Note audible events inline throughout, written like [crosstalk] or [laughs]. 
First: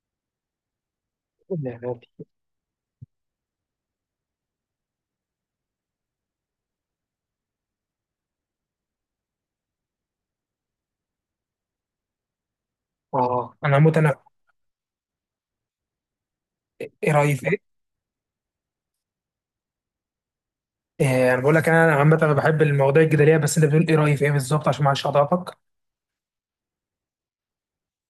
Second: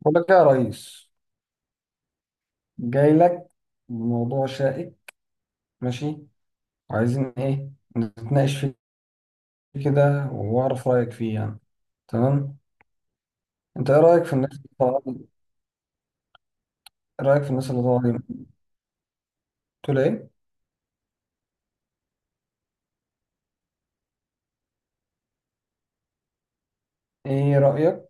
بقول لك يا ريس، النبي. جاي لك بموضوع شائك. ماشي. وعايزين ايه نتناقش فيه كده واعرف رايك فيه يعني. تمام. اه انا انت عامه ايه انا. رايك في الناس اللي طالعه دي؟ ايه إيه رايي رايك في في ايه؟ الناس اللي طالعه دي؟ تقول ايه؟ إيه، انا بقول لك انا عامه انا بحب المواضيع الجدليه، بس انت بتقول ايه رايي في ايه بالظبط عشان ما اعرفش اضعفك. ايه رايك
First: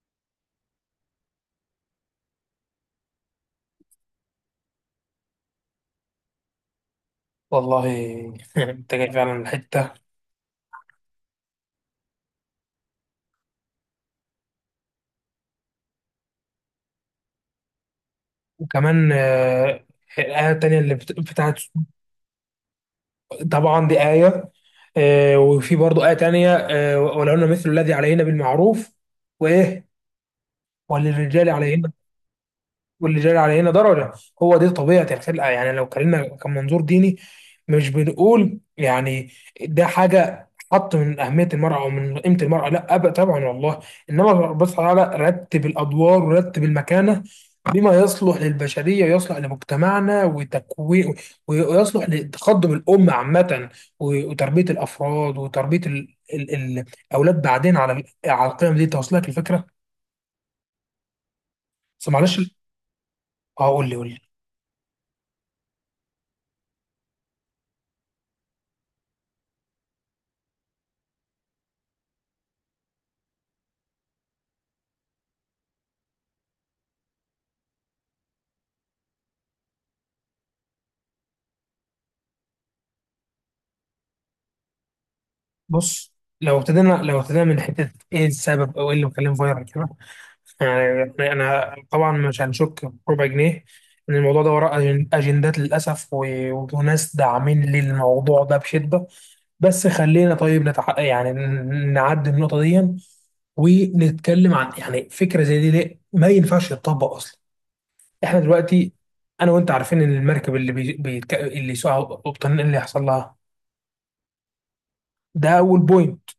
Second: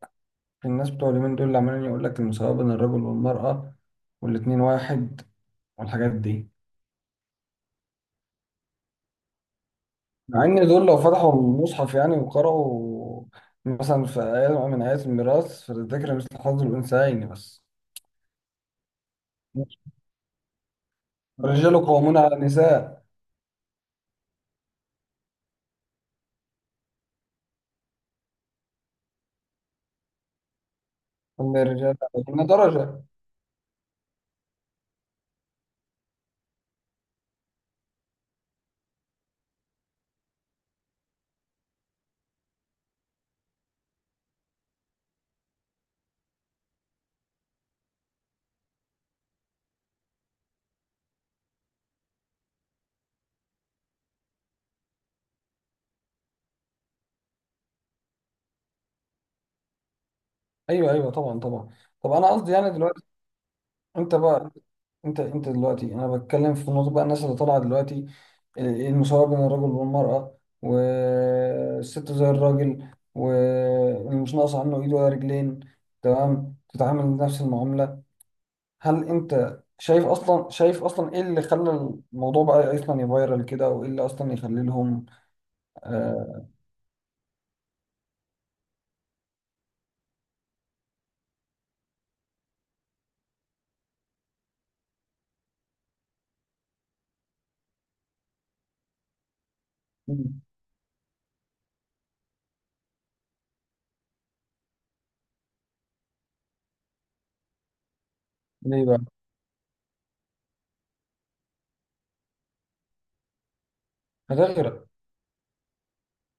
في الناس بتوع اليومين دول اللي عمالين يقول لك المساواه بين الرجل والمراه، والاتنين واحد، والحاجات دي. والله. [laughs] انت جاي فعلا من الحته. مع ان دول لو فتحوا المصحف يعني وقرأوا، مثلا في آية من آيات الميراث: فللذكر مثل حظ الأنثيين. بس وكمان الايه التانيه اللي بتاعت. الرجال قوامون على النساء. طبعا دي ايه. وفي برضه ايه تانيه، ولهن مثل الذي علينا بالمعروف. وايه، وللرجال من علينا. الرجال، إن درجة. واللي جرى علينا درجة. هو دي طبيعة الخلق، يعني لو اتكلمنا كمنظور ديني، مش بنقول يعني ده حاجة حط من أهمية المرأة أو من قيمة المرأة، لا أبدا طبعا والله. إنما ربنا سبحانه وتعالى رتب الأدوار ورتب المكانة بما يصلح للبشرية ويصلح لمجتمعنا وتكوين، ويصلح لتقدم الأمة عامة، وتربية الأفراد وتربية الأولاد بعدين على على القيم دي. توصلك الفكرة؟ أيوه أيوه، طبعا طبعا. بس طب أنا معلش. قصدي يعني دلوقتي، اه، قول لي قول أنت لي. بقى، أنت دلوقتي أنا بتكلم في نقطة بقى، الناس اللي طالعة دلوقتي، المساواة بين الرجل والمرأة، والست زي الراجل ومش ناقص عنه إيد ولا رجلين، تمام، تتعامل نفس المعاملة. هل أنت شايف أصلا، شايف أصلا إيه اللي خلى الموضوع بقى أصلا يفايرال كده، وإيه اللي أصلا يخلي لهم؟ بص، آه لو ابتدينا لو ابتدينا من حته ايه السبب او ايه اللي مخليه فايرال كده، يعني انا طبعا مش هنشك بربع جنيه ان الموضوع ده وراه اجندات للاسف، وناس داعمين للموضوع ده بشده. بس خلينا طيب نعدي النقطه دي ونتكلم عن يعني فكره زي دي ليه ما ينفعش تطبق اصلا. احنا ليه دلوقتي بقى؟ انا وانت عارفين ان المركب اللي سوقها قبطان اللي هيحصل لها. هتغرق. ده اول بوينت.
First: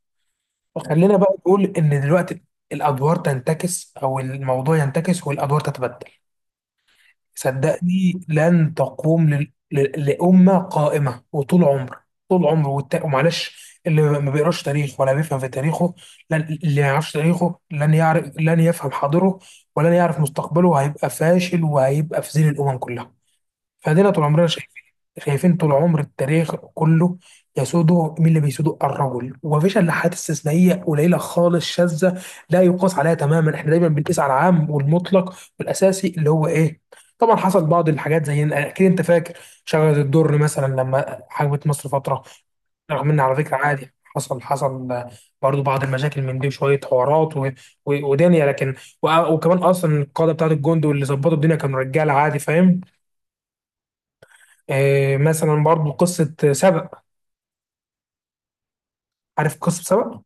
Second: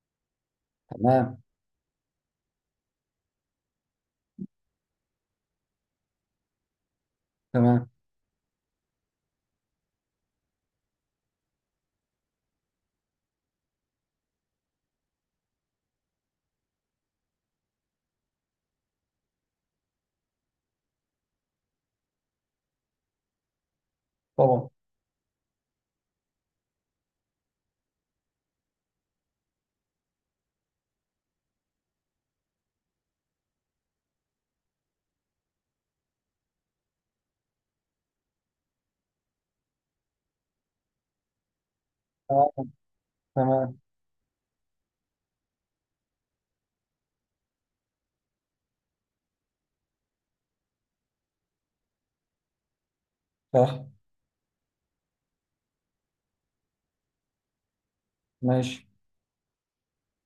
خلينا بقى تمام. نقول ان دلوقتي الادوار تنتكس او الموضوع ينتكس والادوار تتبدل، تمام. صدقني لن تقوم لامه قائمه. وطول عمر طول عمر ومعلش، اللي ما بيقراش تاريخ ولا بيفهم في تاريخه لن... اللي ما يعرفش تاريخه لن يعرف، لن يفهم حاضره، ولن يعرف مستقبله، هيبقى فاشل وهيبقى في ذيل الامم كلها. فادينا طول عمرنا طبعا. شايفين، شايفين طول عمر التاريخ كله يسوده مين؟ اللي بيسوده الرجل، ومفيش الا حالات استثنائيه قليله خالص شاذه لا يقاس عليها تماما. احنا دايما بنقيس على العام والمطلق والاساسي اللي هو ايه. طبعا حصل بعض الحاجات، زي اكيد انت فاكر شجره الدر مثلا لما حجبت مصر فتره، رغم ان على فكره تمام. عادي، حصل حصل برضو بعض المشاكل من دي وشويه حوارات ودنيا، لكن وكمان اصلا القاده بتاعت الجند واللي ظبطوا الدنيا كانوا رجاله. عادي، فاهم. صح. مثلا برضو قصة سبأ. ماشي. عارف قصة سبأ؟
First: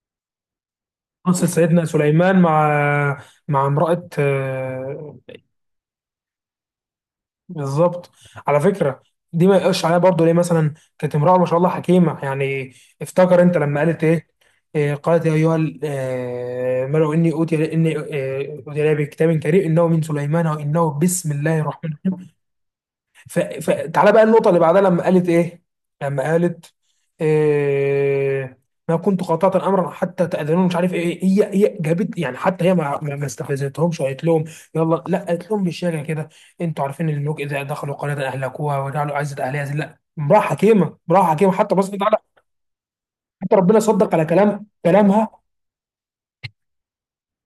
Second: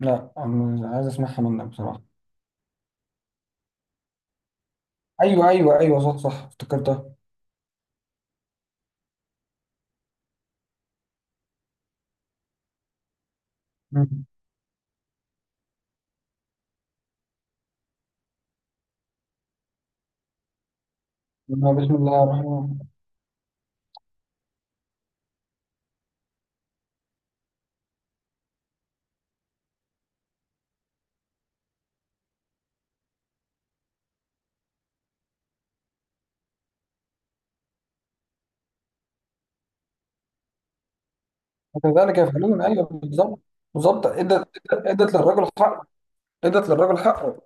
لا، أنا عايز اسمعها قصة منك سيدنا بصراحة. سليمان مع مع امرأة، ايوه ايوه ايوه، صوت صح، افتكرتها. بالظبط. على فكرة دي ما يقش عليها برضو، ليه؟ مثلا كانت امرأة ما شاء الله حكيمة يعني. افتكر انت لما قالت مم. ايه؟ قالت يا ايها الملأ اني اوتي اني اوتي إلي بكتاب كريم انه من سليمان وانه بسم الله بسم الرحمن. الله الرحمن الرحيم. فتعالى بقى النقطة اللي بعدها لما قالت إيه؟ لما قالت إيه... ما كنت قاطعة أمرا حتى تأذنون، مش عارف إيه. هي جابت يعني حتى هي ما استفزتهمش وقالت لهم يلا لا، قالت لهم بالشارع كده: أنتوا عارفين إن الملوك إذا دخلوا قرية أهلكوها وجعلوا عزة أهلها ذلة. لا، امرأة حكيمة، امرأة حكيمة. حتى بس تعالى، وكذلك يفعلون، ايوه بالظبط. حتى ربنا بالظبط، صدق على ادت، ادت كلامها. للرجل حقه، ادت للرجل حقه.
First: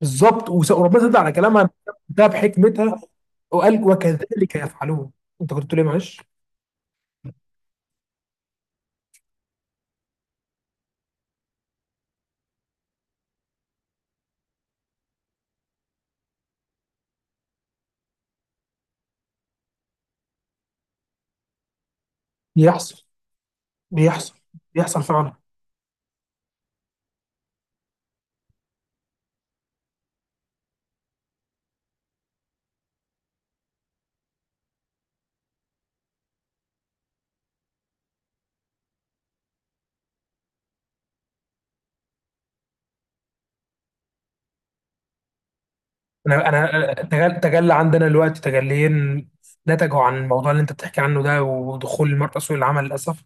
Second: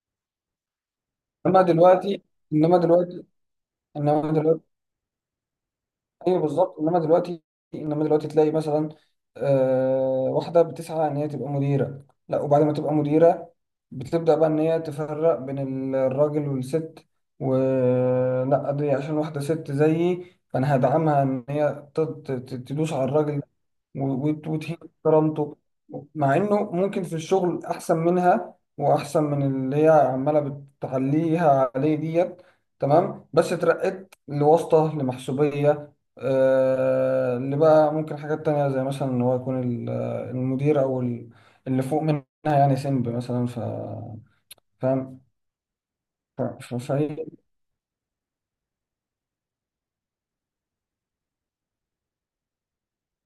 بالظبط، وربنا صدق على انما كلامها دلوقتي، ده انما بحكمتها، دلوقتي، وقال انما وكذلك دلوقتي. يفعلون. أنت كنت بتقول إيه؟ معلش. ايوه بالظبط، انما دلوقتي، انما دلوقتي تلاقي مثلا واحده بتسعى ان هي تبقى مديره، لا وبعد ما تبقى مديره بتبدا بقى ان هي تفرق بين الراجل والست، ولا دي عشان واحده ست زيي فانا هدعمها ان هي تدوس على يحصل، الراجل بيحصل، وتهين بيحصل فعلا. كرامته، مع انه ممكن في الشغل احسن منها واحسن من اللي هي عماله بتعليها عليه ديت. تمام، بس اترقيت لواسطه لمحسوبيه. آه اللي بقى ممكن حاجات تانية، زي مثلا ان هو يكون المدير، او اللي فوق منها يعني، سنب مثلا، فاهم؟ انا ف- ف- انا فهي- تجلى عندنا دلوقتي تجليين نتجوا عن الموضوع اللي انت بتحكي عنه ده. ودخول المرأة سوق العمل للاسف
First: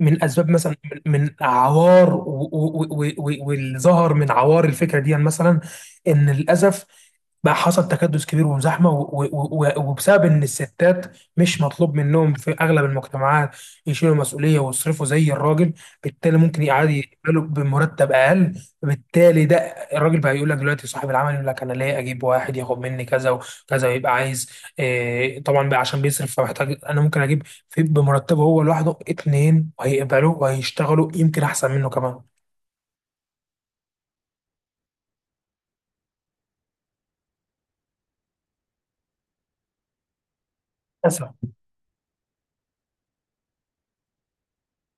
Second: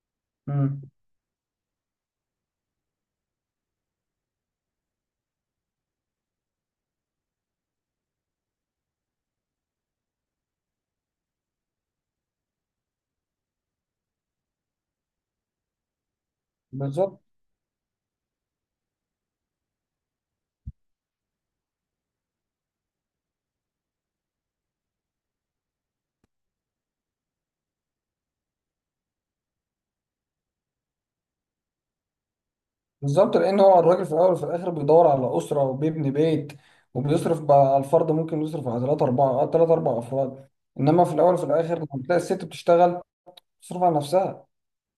من اسباب مثلا، مم، من عوار واللي ظهر من عوار الفكره دي، يعني مثلا ان للاسف بقى حصل تكدس كبير وزحمه، وبسبب ان الستات مش مطلوب منهم في اغلب المجتمعات يشيلوا مسؤوليه ويصرفوا زي الراجل، بالتالي ممكن يقعدوا بالظبط يقبلوا بمرتب اقل. بالتالي ده الراجل بقى يقول لك، دلوقتي صاحب العمل يقول لك انا ليه اجيب واحد ياخد مني كذا وكذا ويبقى عايز إيه طبعا بقى عشان بيصرف، فمحتاج. انا ممكن اجيب في بمرتبه هو لوحده اتنين وهيقبلوا وهيشتغلوا يمكن احسن منه كمان. بالظبط. لان هو الراجل في الاول وفي الاخر بيدور على اسره وبيبني بيت وبيصرف بقى على الفرد، ممكن يصرف على ثلاثة اربعة، ثلاث اربع افراد. انما في الاول وفي الاخر لما بتلاقي الست بتشتغل، بتصرف على نفسها،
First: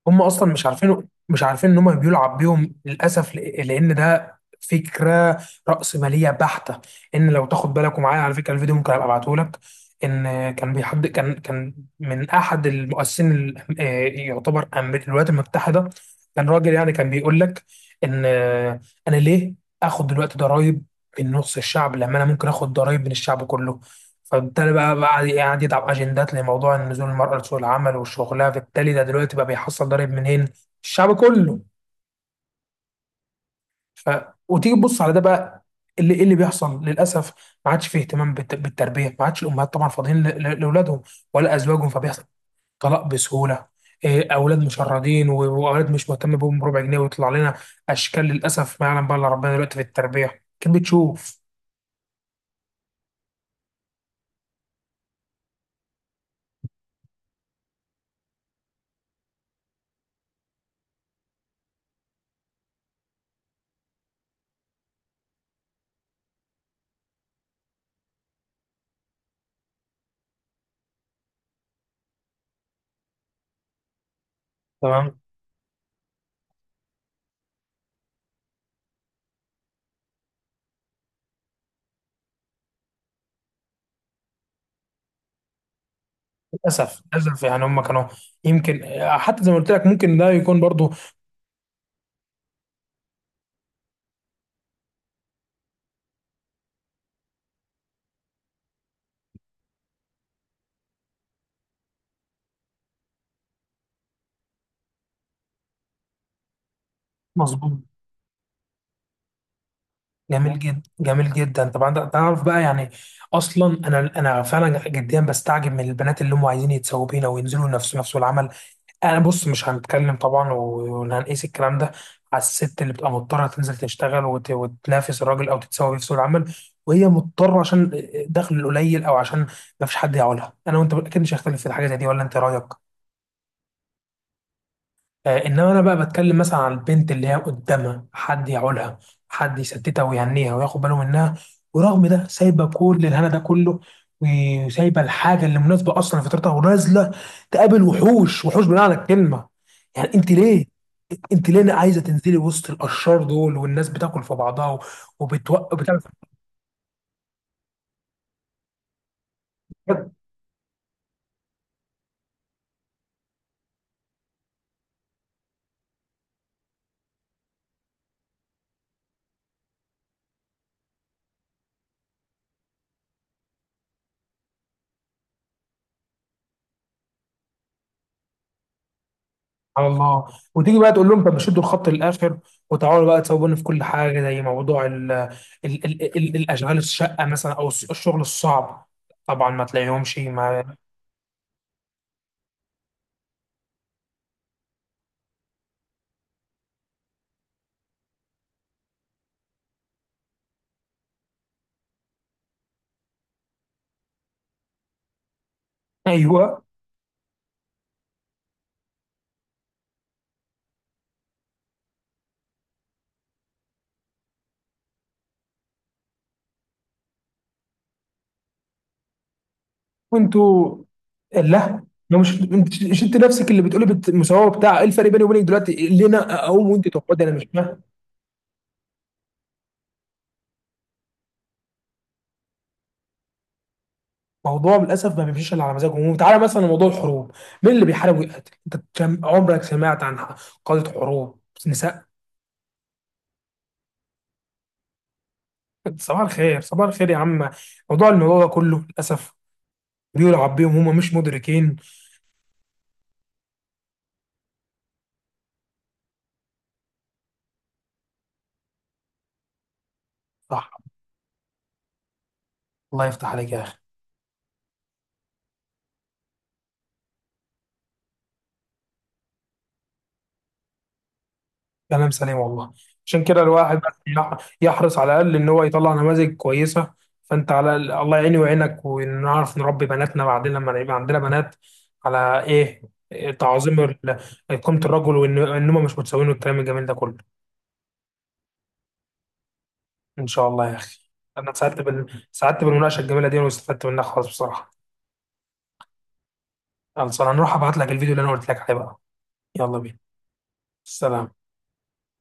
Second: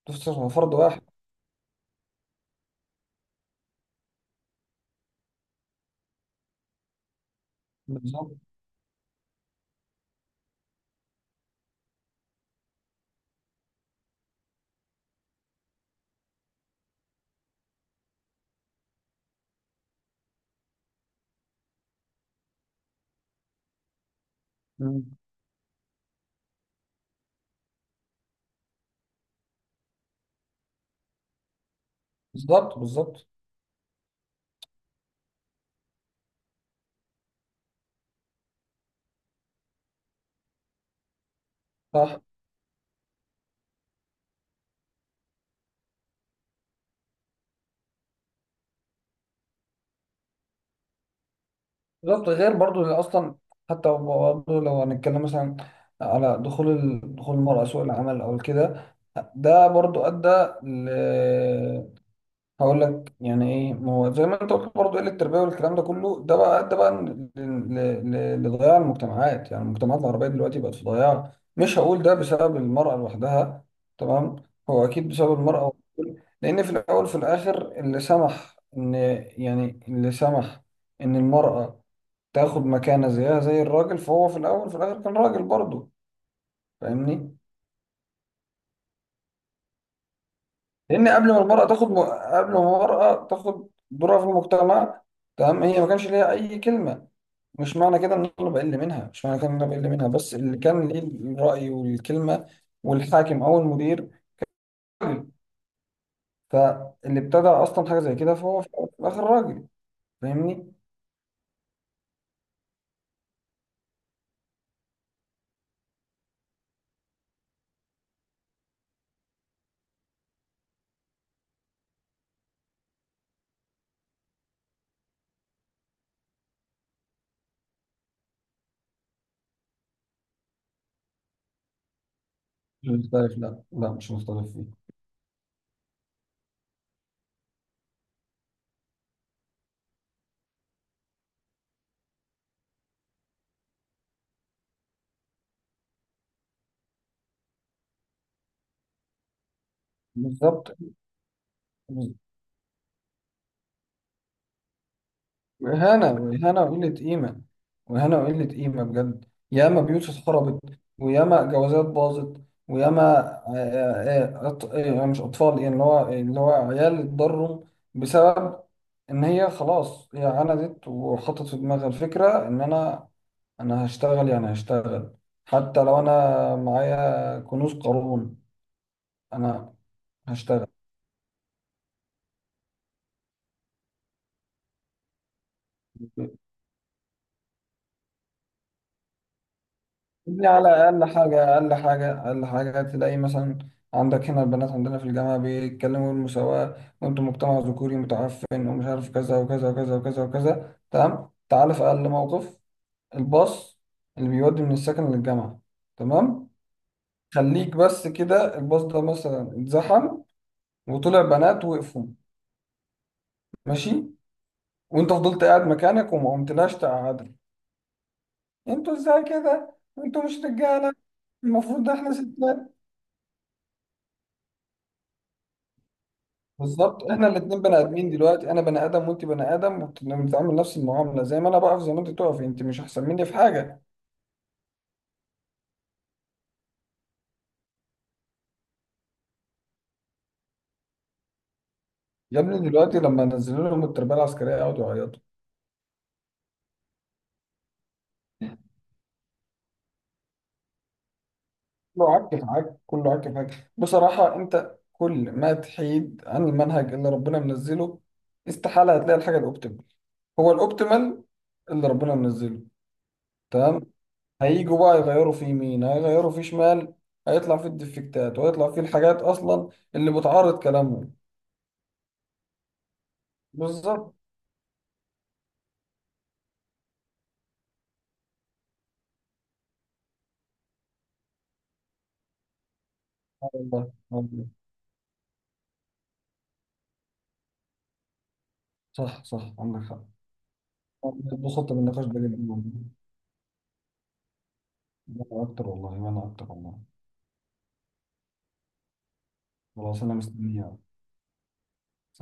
هم بتصرف على اصلا مش فرد واحد. عارفين، مش عارفين ان هم بيلعب بيهم للاسف، لان ده فكره رأسماليه بحته. ان لو تاخد بالك، ومعايا على بالظبط. فكره الفيديو ممكن ابقى ابعته لك، ان كان بيحد كان كان من احد المؤسسين يعتبر الولايات المتحده، كان راجل يعني كان بيقول لك ان انا ليه اخد دلوقتي ضرائب من نص الشعب لما انا ممكن اخد ضرائب من الشعب كله؟ فبالتالي بقى، مم. قاعد يضع اجندات لموضوع نزول المرأة لسوق العمل وشغلها، فبالتالي ده دلوقتي بقى بيحصل ضرب منين؟ الشعب كله. بالظبط بالظبط. ف... وتيجي تبص على ده بقى، اللي إيه اللي بيحصل للاسف. ما عادش فيه اهتمام بالتربيه، ما عادش الامهات طبعا فاضيين لاولادهم ولا ازواجهم، صح. فبيحصل طلاق بسهوله. إيه، اولاد مشردين، و- واولاد مش مهتم بهم بربع جنيه، ويطلع لنا اشكال للاسف ما يعلم بقى الا ربنا. دلوقتي في التربيه كان بتشوف. بالظبط. غير برضو اللي اصلا، حتى برضو لو هنتكلم مثلا على دخول دخول المرأة سوق العمل او كده، ده برضو ادى. هقول لك يعني ايه، ما هو زي ما انت قلت برضه، قله التربيه والكلام ده كله، ده بقى ده بقى لضياع المجتمعات. يعني المجتمعات العربيه دلوقتي بقت في ضياع. مش هقول ده بسبب المراه لوحدها، تمام، هو اكيد بسبب المراه. لان في الاول وفي الاخر اللي سمح ان، يعني اللي سمح ان المراه تاخد مكانه زيها زي الراجل، فهو في الاول وفي الاخر كان راجل برضه، للاسف فاهمني. للاسف، يعني هم كانوا يمكن، حتى زي ما قلت لك ممكن ده يكون برضو. لان قبل ما المراه تاخد قبل ما المراه تاخد دورها في المجتمع، تمام، هي ما كانش ليها اي كلمه. مش معنى كده ان انا بقل منها، مش معنى كده ان انا بقل منها، بس اللي كان ليه الراي والكلمه والحاكم او المدير راجل. فاللي ابتدى مظبوط. اصلا حاجه زي كده فهو في الاخر راجل، جميل فاهمني. جدا جميل جدا طبعا، تعرف بقى يعني اصلا، انا فعلا جديا بستعجب من البنات اللي هم عايزين يتسووا بينا وينزلوا نفس نفسه العمل. انا بص، مش هنتكلم طبعا وهنقيس الكلام ده على الست اللي بتبقى مضطره تنزل تشتغل وتنافس الراجل او تتساوي بيه في سوق العمل، وهي مضطره عشان دخل قليل او عشان ما فيش حد يعولها. انا وانت اكيد مش هختلف في حاجه زي دي، ولا انت إيه رايك؟ مش مختلف، لا، مش مختلف فيه. انما انا بقى بتكلم مثلا عن البنت اللي هي قدامها حد يعولها، حد يسددها ويهنيها وياخد باله منها، ورغم ده سايبه كل الهنا ده كله وسايبه الحاجه اللي مناسبه اصلا لفطرتها ونازله تقابل وحوش، وحوش بمعنى الكلمه. يعني انت ليه، بالظبط. انت ليه عايزه تنزلي وسط الاشرار دول؟ والناس بتاكل في بعضها وبتوقف بتعمل. إهانة وإهانة وقلة قيمة، وإهانة وقلة قيمة بجد. ياما بيوت اتخربت، وياما جوازات باظت، وياما آه، آه، آه، أط... آه، يعني مش أطفال، يعني اللي هو اللي هو عيال اتضروا بسبب إن هي خلاص هي عندت وحطت في دماغها الفكرة إن أنا، أنا هشتغل، يعني هشتغل حتى لو أنا معايا كنوز قارون، أنا سبحان الله. هشتغل. وتيجي بقى تقول لهم، طب شدوا الخط للاخر وتعالوا بقى تسووني في كل حاجه، زي موضوع ال ال ال ال الاشغال الشقه مثلا او الشغل الصعب. طبعا ما تلاقيهمش دي على ما. أقل حاجة، أقل حاجة، أقل حاجة، تلاقي مثلا عندك هنا البنات عندنا في الجامعة بيتكلموا المساواة وأنتم مجتمع ذكوري متعفن ومش عارف كذا وكذا وكذا وكذا وكذا. تمام، تعال في أقل موقف، الباص اللي بيودي من السكن للجامعة، [laughs] تمام، ايوه. خليك بس كده، الباص ده مثلا اتزحم وطلع بنات وقفوا، ماشي، وأنت فضلت قاعد مكانك وما قمتلاش تقعدك، أنتوا إزاي كده؟ أنتوا مش وانتوا، رجالة؟ المفروض لا، ده. إحنا ما مش ستات. انت، مش انت نفسك اللي بتقولي مساواه؟ بتاع ايه الفرق بيني وبينك دلوقتي اللي انا اقوم وانت بالظبط، تقعدي؟ احنا انا مش الاتنين بني فاهم. ادمين دلوقتي، انا بني ادم وانت بني ادم، وبنتعامل نفس المعامله، زي ما انا بقف زي ما انت تقف، انت مش احسن مني في حاجه. موضوع للاسف ما بيمشيش الا على مزاجهم. وتعالى مثلا لموضوع الحروب، مين اللي بيحارب ويقاتل؟ انت عمرك سمعت عن قاده حروب نساء؟ يا ابني دلوقتي لما نزلوا لهم التربيه العسكريه يقعدوا يعيطوا. صباح الخير صباح الخير يا عم. موضوع الموضوع ده كله للاسف بيلعب بيهم، هم مش مدركين. كله عك في عك، كله عك في عك بصراحه. انت كل ما تحيد عن المنهج اللي ربنا منزله، استحاله هتلاقي الحاجه الاوبتيمال. هو صح. الاوبتيمال اللي ربنا منزله. الله يفتح عليك يا اخي. تمام. هيجوا بقى يغيروا في يمين، هيغيروا في شمال، هيطلع في الديفكتات، وهيطلع في الحاجات اصلا اللي بتعارض كلامهم. كلام سليم والله. عشان كده الواحد بس بالظبط. يحرص على الاقل ان هو يطلع نماذج كويسه. فانت على الأقل، الله يعيني ويعينك ونعرف نربي بناتنا بعدين لما يبقى عندنا بنات، على ايه؟ إيه، آه والله، تعظيم آه والله. قيمه الرجل، وان ان هم مش متساويين، والكلام الجميل ده كله. صح صح، عندك حق. ان شاء الله يا اخي. انا بخطة بالنقاش ده جدا سعدت والله. بالمناقشه الجميله دي واستفدت منها خالص بصراحه. أنا أكتر والله، وأنا أكتر والله. خلصان هنروح ابعت لك الفيديو اللي انا قلت لك عليه بقى. يلا بينا. خلاص، أنا مستني. سلام.